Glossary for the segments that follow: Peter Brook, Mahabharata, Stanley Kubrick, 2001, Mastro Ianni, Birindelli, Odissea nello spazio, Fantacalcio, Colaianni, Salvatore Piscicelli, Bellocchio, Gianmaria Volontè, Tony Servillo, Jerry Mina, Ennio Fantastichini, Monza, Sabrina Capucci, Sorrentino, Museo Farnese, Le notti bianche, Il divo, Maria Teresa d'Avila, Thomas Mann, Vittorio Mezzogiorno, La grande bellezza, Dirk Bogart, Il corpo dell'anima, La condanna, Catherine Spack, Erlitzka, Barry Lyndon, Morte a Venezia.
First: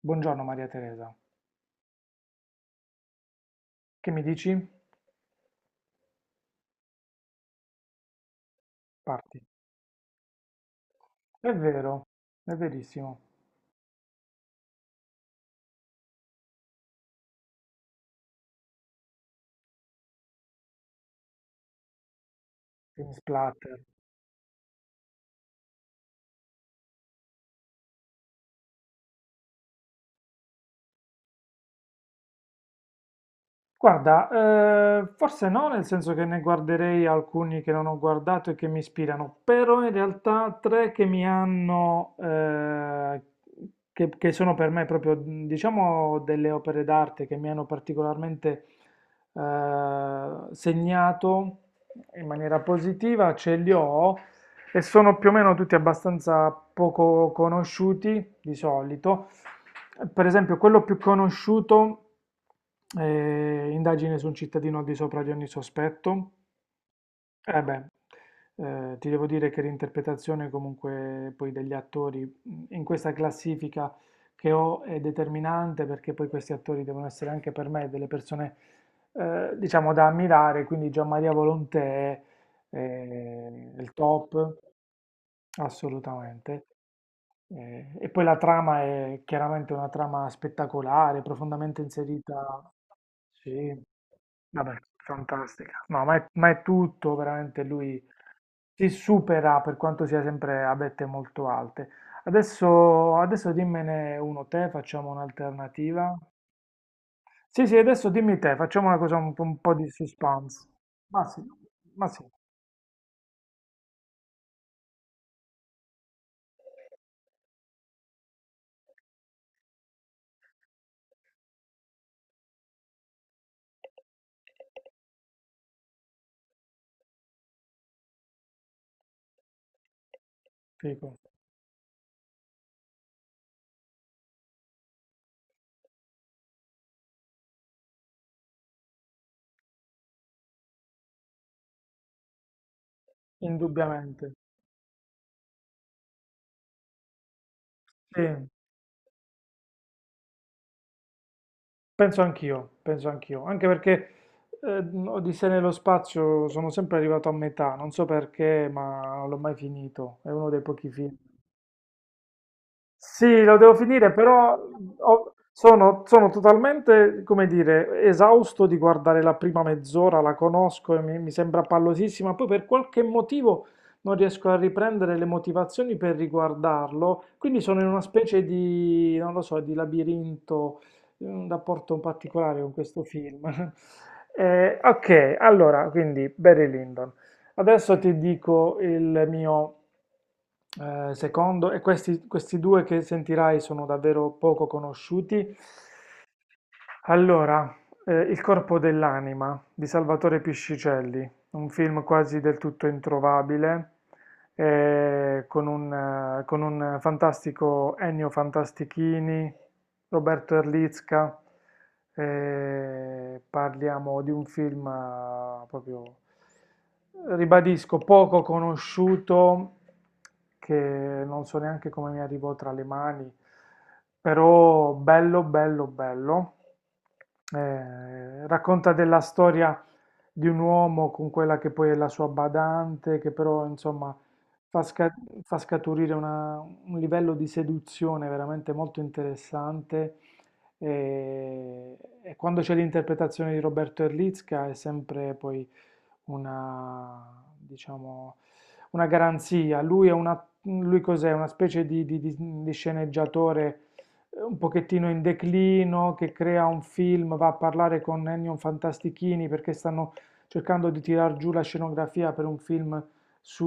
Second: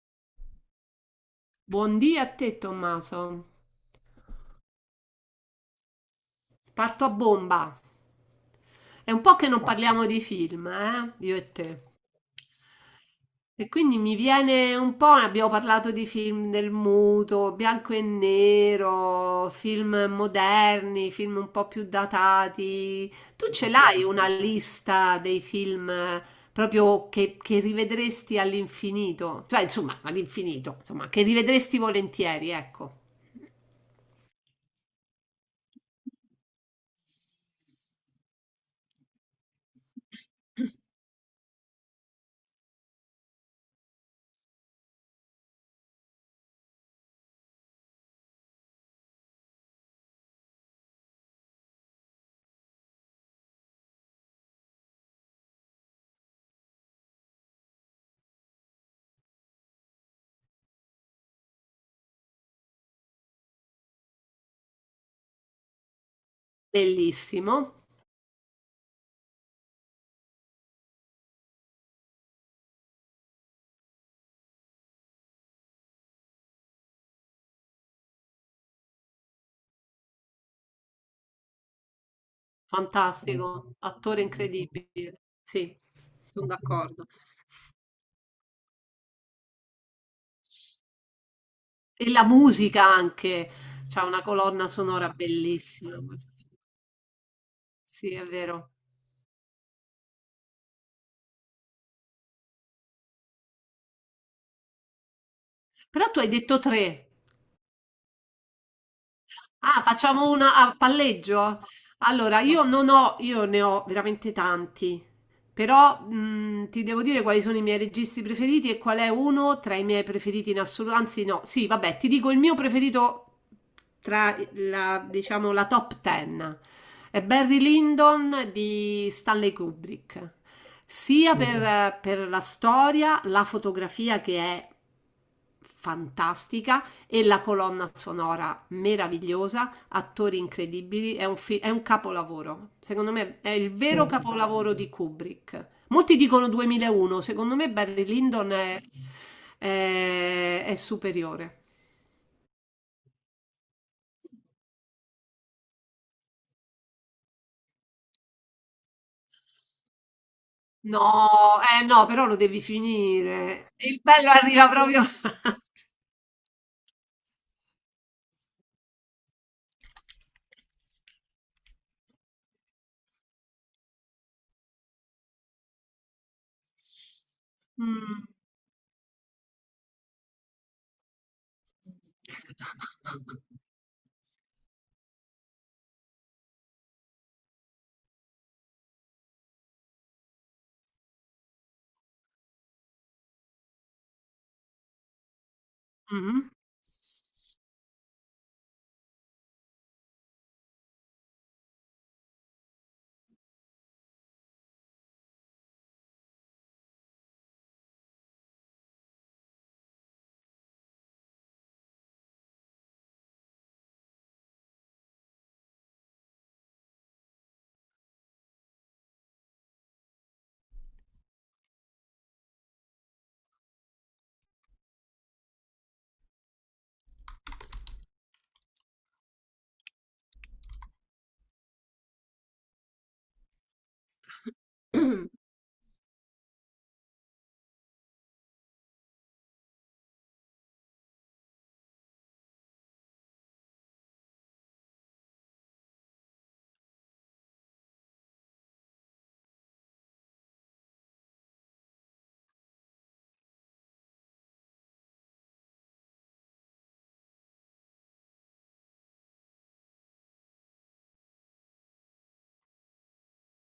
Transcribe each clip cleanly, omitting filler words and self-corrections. Buongiorno Maria Teresa, Buondì a te, Tommaso. che mi dici? Parto a bomba. È un po' Parti. che non parliamo di film, eh? Io e È te. vero, è verissimo. E quindi mi viene un po', ne abbiamo parlato di film del muto, bianco e nero, film moderni, film un po' più datati. Film Tu ce splatter. l'hai una lista dei film proprio che rivedresti all'infinito? Cioè, insomma, all'infinito, insomma, che rivedresti volentieri, ecco. Guarda, forse no, nel senso che ne guarderei alcuni che non ho guardato e che mi ispirano, però in realtà tre che mi hanno, che sono per me proprio, diciamo, delle opere d'arte che mi hanno particolarmente segnato in maniera positiva, ce li ho. E sono più o meno tutti abbastanza poco conosciuti di solito. Per esempio, quello più conosciuto indagine su un cittadino al di sopra di ogni sospetto. Eh Bellissimo. beh, ti devo dire che l'interpretazione comunque poi degli attori in questa classifica che ho è determinante perché poi questi attori devono essere anche per me delle persone diciamo da ammirare, quindi Gianmaria Volontè è Fantastico, il attore top. incredibile. Sì, son Assolutamente. d'accordo. E poi la trama è chiaramente una trama spettacolare, profondamente E la inserita. musica anche, Sì, c'ha una colonna vabbè, sonora fantastica. bellissima No, quel ma film. è tutto, veramente lui Sì, è vero. si supera per quanto sia sempre a vette molto alte. Adesso dimmene uno te, facciamo Però un'alternativa. tu hai detto 3. Sì, sì, adesso dimmi te, facciamo una cosa un po' Ah, di facciamo una suspense. a Ma sì, palleggio? ma sì, Allora, io non ho, io ne ho veramente tanti, però ti devo dire quali sono i miei registi preferiti e qual è uno tra i miei preferiti in assoluto. Anzi, no, sì, vabbè, ti dico il mio preferito tra la, diciamo, la top ten. È Barry Lyndon di Stanley Kubrick, figo, sia per, per la storia, la fotografia che è fantastica e la colonna sonora meravigliosa, attori incredibili, è un capolavoro. Secondo me è il vero indubbiamente. capolavoro di Kubrick. Molti dicono 2001, secondo me Barry Sì. Lyndon è, è superiore. Penso anch'io, anche perché eh, Odissea nello spazio sono sempre arrivato a metà, non so perché, ma non l'ho mai finito, è uno dei pochi. No, no, però lo devi Sì, lo finire. devo Il finire, bello però arriva proprio... sono totalmente, come dire, esausto di guardare la prima mezz'ora, la conosco e mi sembra pallosissima, poi per qualche motivo non riesco a riprendere le motivazioni per riguardarlo, quindi sono in una Mm. specie di, non lo so, di labirinto, in un rapporto un particolare con questo film. Ok, allora, quindi Barry Lyndon. Adesso ti dico il mio. Secondo, e questi, questi due che sentirai sono davvero poco conosciuti. Allora, Il corpo dell'anima di Salvatore Piscicelli, un film quasi del tutto introvabile, con un fantastico Ennio Fantastichini. Roberto Erlicka, parliamo di un film proprio, ribadisco, poco conosciuto, che non so neanche come mi arrivò tra le mani, però bello, bello, bello. Racconta della storia di un uomo con quella che poi è la sua badante, che però insomma fa, Mhm. fa scaturire una, un livello di seduzione veramente molto interessante e, e quando c'è l'interpretazione di Roberto Erlitzka è sempre poi una, diciamo, una garanzia. Lui è una, lui cos'è? Una specie di, di sceneggiatore un pochettino in declino che crea un film, va a parlare con Ennio Fantastichini perché stanno cercando di tirar giù la scenografia per un film su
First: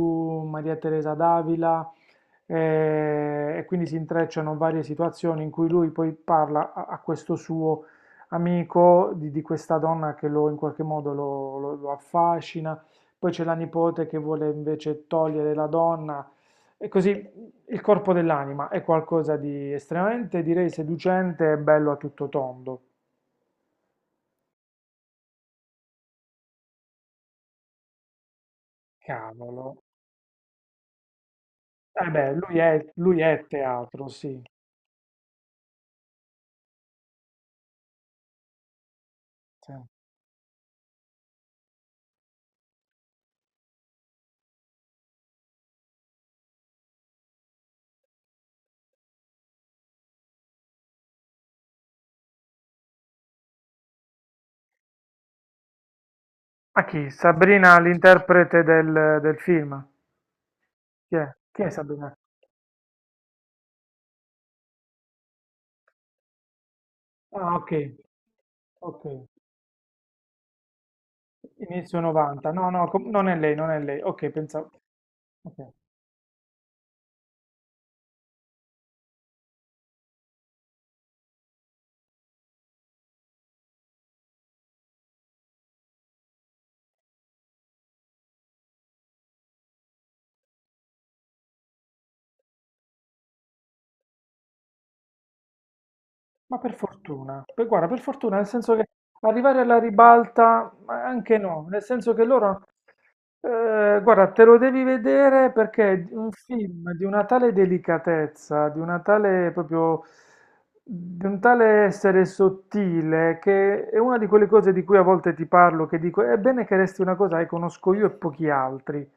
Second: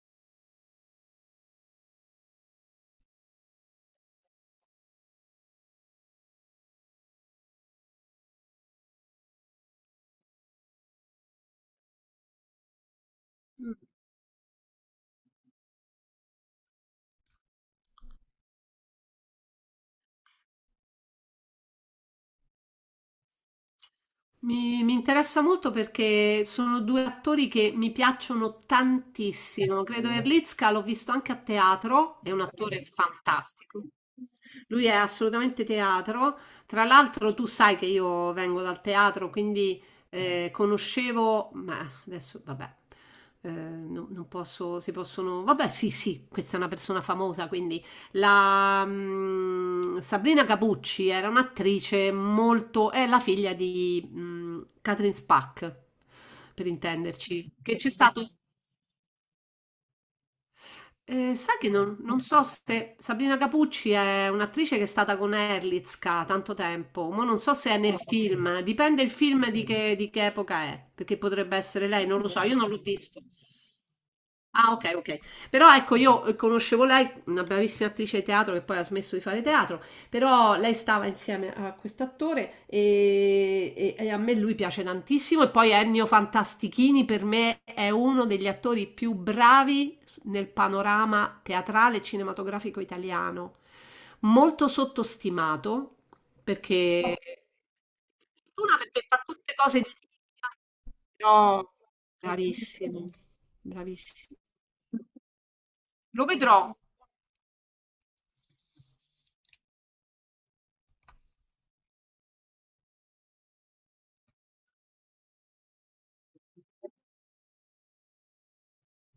Maria Teresa d'Avila e quindi si intrecciano varie situazioni in cui lui poi parla a, a questo suo amico di questa donna che lo, in qualche modo lo, lo affascina, poi c'è la nipote che vuole invece togliere la donna, e così il corpo dell'anima è qualcosa di estremamente, direi, seducente e bello a tutto tondo. Mi interessa molto perché sono due attori che mi piacciono Cavolo. tantissimo. Credo Erlicka l'ho visto anche a Eh teatro, è beh, un attore lui è fantastico. teatro, sì. Lui è assolutamente teatro. Tra l'altro, tu sai che io vengo dal teatro, Sì. quindi conoscevo, ma adesso vabbè, non posso, si possono, vabbè, sì, sì, questa è una persona famosa, quindi Sabrina Capucci era un'attrice molto... è la figlia di Catherine Spack, per A chi? intenderci, che Sabrina, c'è stato... l'interprete del, del film. Chi è? Sai Chi è che Sabrina? non so se Sabrina Capucci è un'attrice che è stata con Erlitzka tanto tempo, ma non so Ah, ok, se è nel film, dipende ok. il film di di che epoca è, perché potrebbe essere Inizio lei, non lo so, 90. io non No, l'ho no, visto. non è lei, non è lei. Ok, pensavo. Ah, ok, ok. Ok. Però ecco, io conoscevo lei, una bravissima attrice di teatro che poi ha smesso di fare teatro, però lei stava insieme a quest'attore e a me lui piace tantissimo. E poi Ennio Fantastichini per me è uno degli attori più bravi nel panorama teatrale e cinematografico italiano. Molto sottostimato Ma per perché... fortuna, poi, guarda, per fortuna, nel senso Una che perché fa tutte arrivare alla cose di... ribalta, ma No, anche no, nel senso che loro, bravissimo. Guarda, te lo devi vedere perché è Lo un vedrò. film di una tale delicatezza, di una tale proprio, di un tale essere sottile, che è una di quelle cose di cui a volte ti parlo, che dico, è bene che resti una cosa che conosco io e pochi altri.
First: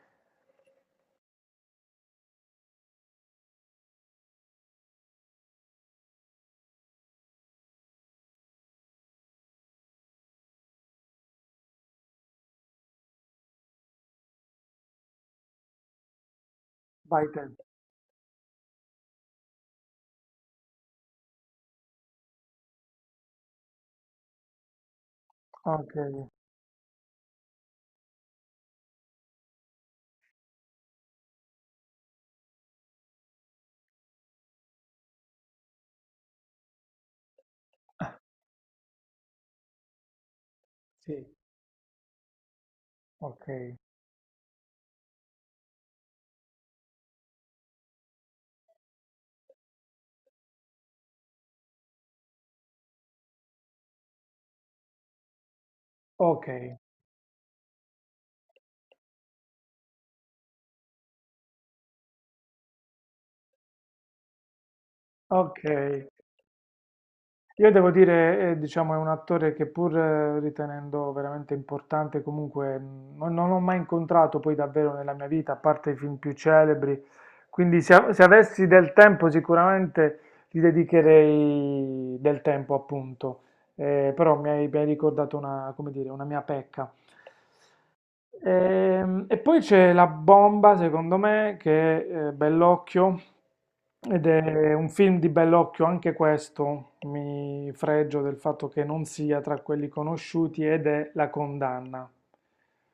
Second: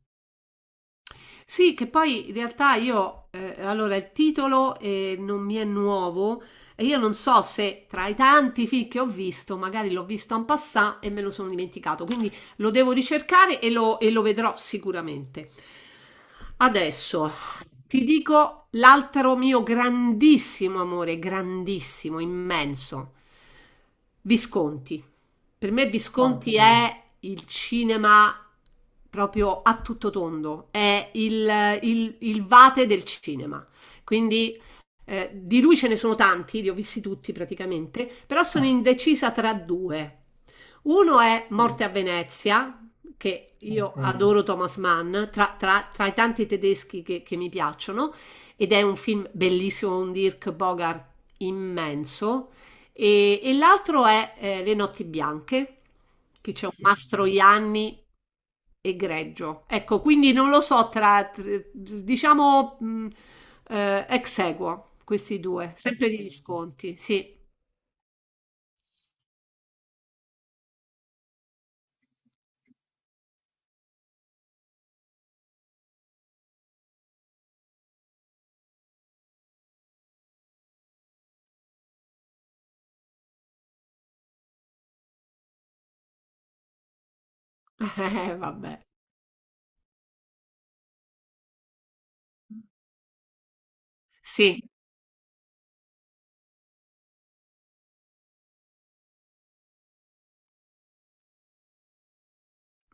Sì, che poi in realtà io, allora il titolo non mi è nuovo e io non so se tra i tanti film che ho visto, magari l'ho visto en passant e me lo sono dimenticato, quindi lo devo ricercare e lo vedrò sicuramente. Vai Adesso te. ti dico l'altro mio grandissimo amore, grandissimo, immenso, Visconti. Per me Ok, Visconti oh, è il cinema proprio a tutto tondo, è il vate del cinema. Quindi di lui ce ne sono tanti, li ho visti tutti praticamente, però sono indecisa tra due. Uno sì, è Morte a Venezia, ok, che io adoro Thomas Mann, tra i tanti tedeschi che mi piacciono, ed è un film bellissimo, un Dirk Bogart immenso. E l'altro è Le notti bianche, ok, che c'è un Mastro Ianni egregio. Ecco, quindi non lo so diciamo ex aequo, questi ok. due, sempre degli sconti, sì. Io devo dire, diciamo, è un attore che pur ritenendo veramente importante, comunque non, non l'ho mai incontrato poi davvero nella mia vita, a parte i film più celebri. Quindi se, se avessi del tempo sicuramente gli dedicherei del tempo, appunto. Però mi hai ricordato una, come dire, una mia pecca. Vabbè, E, poi c'è la bomba, secondo me, che è Bellocchio, ed sì, è un film di Bellocchio, anche questo, mi fregio del fatto che non sia tra quelli conosciuti, ed è La condanna,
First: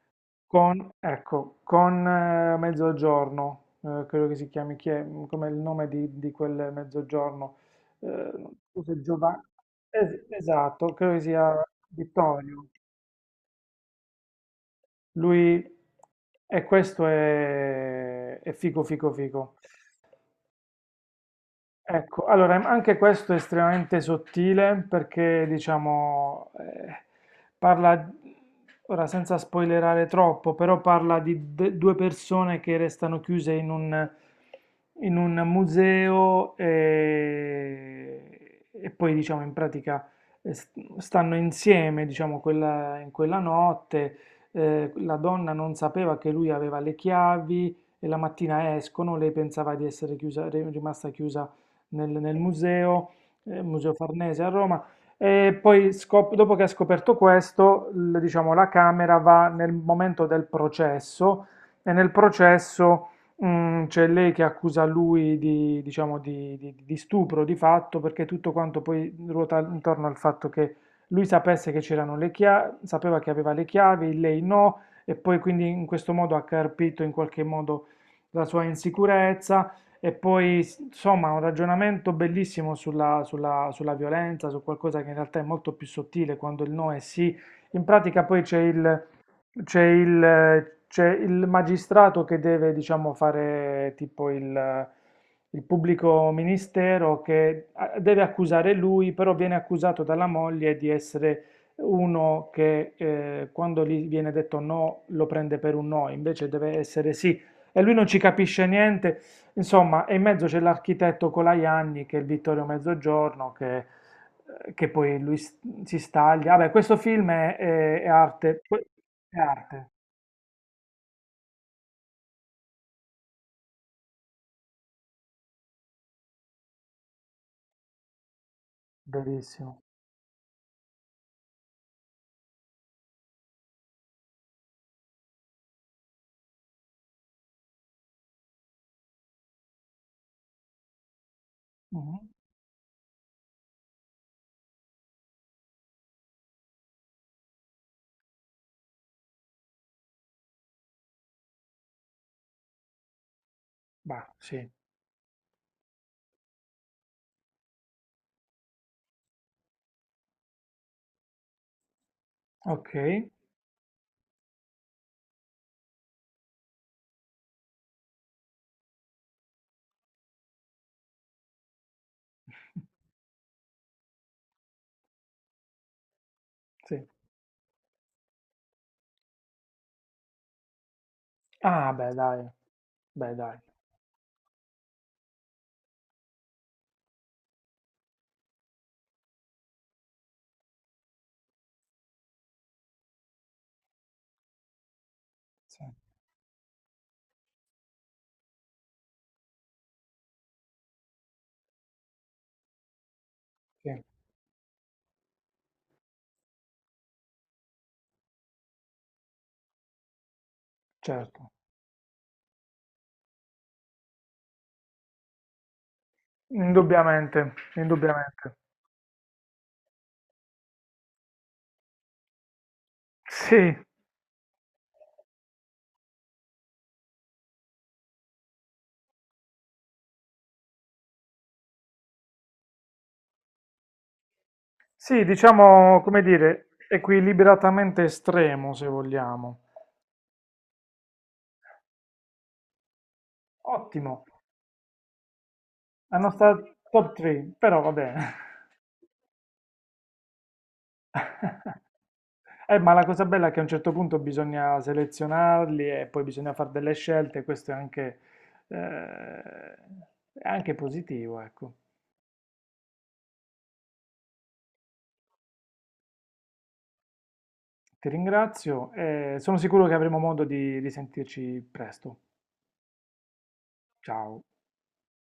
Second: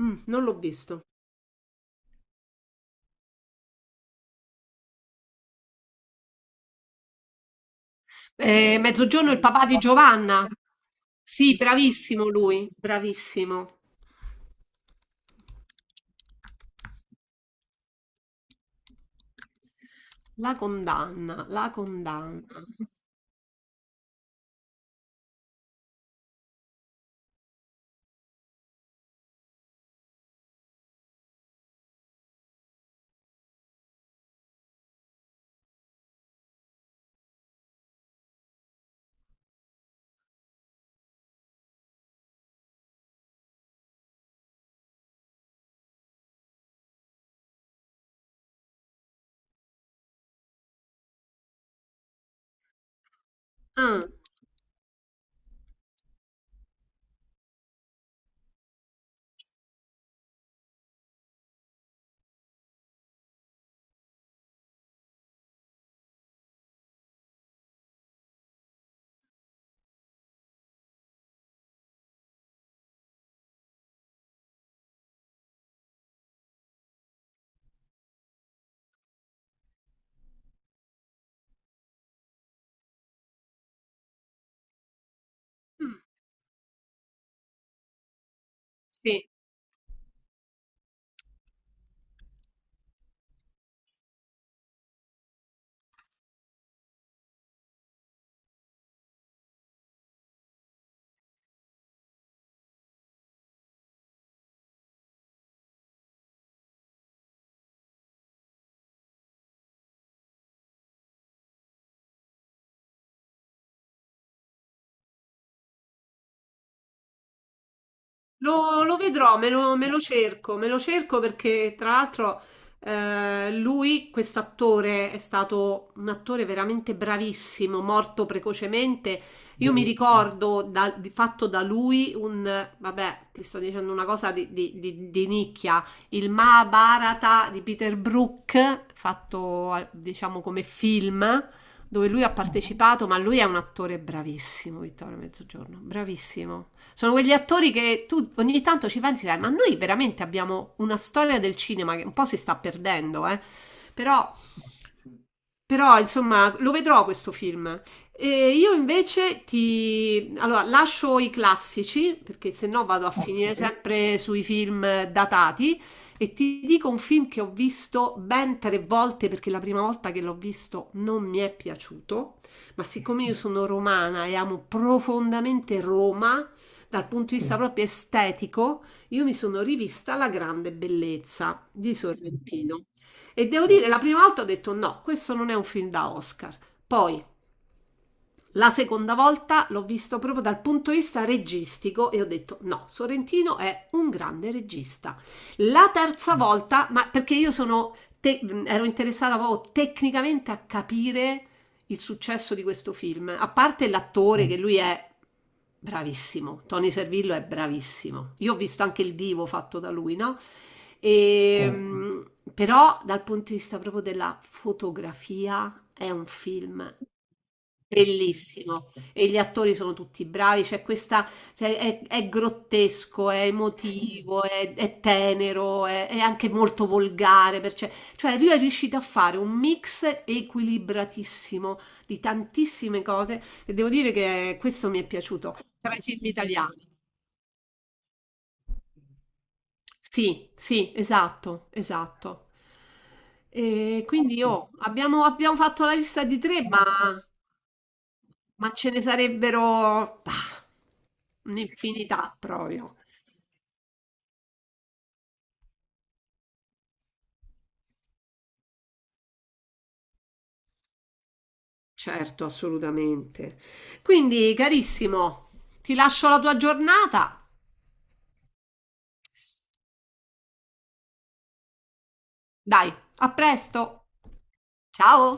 Mm, non l'ho con, visto. ecco, con Mezzogiorno, credo che si chiami, chi è, come il nome di quel Mezzogiorno, non so se Mezzogiorno, il Giovanni, papà di Giovanna. esatto, credo che sia Sì, bravissimo Vittorio. lui, bravissimo. Lui... E questo è figo figo figo. La condanna, la Ecco, condanna. allora anche questo è estremamente sottile perché diciamo parla, ora senza spoilerare troppo, però parla di due persone che restano chiuse in un museo e poi diciamo in pratica eh, s- stanno insieme diciamo in quella notte, la donna non sapeva che lui aveva le chiavi e la mattina escono, lei pensava di essere chiusa, rimasta chiusa nel, nel museo, Museo Ah, Farnese a Roma. E poi, dopo che ha scoperto questo, diciamo, la Camera va nel momento del processo e nel processo c'è lei che accusa lui di, diciamo, di, di stupro di fatto perché tutto quanto poi ruota intorno al fatto che lui sapesse che c'erano le chiavi, sapeva che aveva le chiavi, lei no, e poi quindi in questo modo ha carpito in qualche modo la sua insicurezza e poi, insomma, un ragionamento bellissimo sulla, sulla violenza, su qualcosa che in realtà è molto più mm, sottile quando il no è sì. In pratica poi c'è il, sì. c'è il, c'è il magistrato che deve, diciamo, fare tipo il pubblico ministero che deve accusare lui, però viene accusato dalla moglie di essere uno che quando gli viene detto no lo prende per un no, invece deve essere sì. E lui non ci capisce niente. Insomma, e in mezzo c'è l'architetto Colaianni, che è il Vittorio Mezzogiorno, che poi lui si staglia. Vabbè, questo film è, Lo vedrò, è arte, me lo cerco perché tra l'altro lui, questo attore, è stato un attore veramente bravissimo, morto precocemente. Io verissimo. mi ricordo da- di fatto da lui un, vabbè, ti sto dicendo una cosa di nicchia, il Mahabharata di Peter Brook, fatto diciamo come film, dove lui Mhm. ha partecipato, ma lui è un attore bravissimo, Vittorio Mezzogiorno, bravissimo. Sono quegli attori che tu ogni tanto ci pensi, dai, ma noi veramente abbiamo una storia del cinema che un po' si sta perdendo, eh? Però Bah, sì, insomma, lo vedrò questo film. E io invece ti... Allora, lascio i classici, perché se no ok. vado a finire sempre sui film datati, e ti dico un film che ho visto ben tre volte, perché la prima volta che l'ho visto non mi è piaciuto, ma siccome io sono romana e amo profondamente Roma, Sì. dal punto di vista proprio estetico, io mi sono rivista La grande bellezza Ah, di Sorrentino. beh, E dai, devo dire, la prima volta ho detto no, questo non è un film da Oscar. Poi, la seconda volta l'ho visto proprio dal punto di vista registico e ho detto no, Sorrentino è un grande regista. sì, La terza volta, ma perché ero interessata proprio tecnicamente a capire il successo di questo film, a parte sì, l'attore che lui è bravissimo, Tony Servillo è bravissimo. Io ho visto anche il divo fatto da lui, no? certo. E, mm. Però dal punto di vista proprio della fotografia è un film Indubbiamente, indubbiamente. bellissimo. E gli attori sono tutti bravi, c'è questa, cioè, è grottesco, è Sì, emotivo, è tenero, è anche molto volgare, perché, cioè lui è riuscito a fare un mix equilibratissimo di tantissime cose e devo dire che questo mi è sì, piaciuto tra diciamo, i come film dire, italiani. equilibratamente estremo, se vogliamo. Sì, sì, esatto, esatto. E Ottimo. quindi abbiamo fatto la lista Hanno di tre, stato ma top 3, però va bene. Ma ce ne sarebbero bah, un'infinità ma proprio. la cosa bella è che a un certo punto bisogna selezionarli e poi bisogna fare delle scelte, questo eh, è anche positivo, ecco. Certo, assolutamente. Quindi, carissimo, ti lascio la tua giornata. Ti ringrazio e sono sicuro che avremo modo di risentirci presto. Dai, a presto. Ciao. Ciao.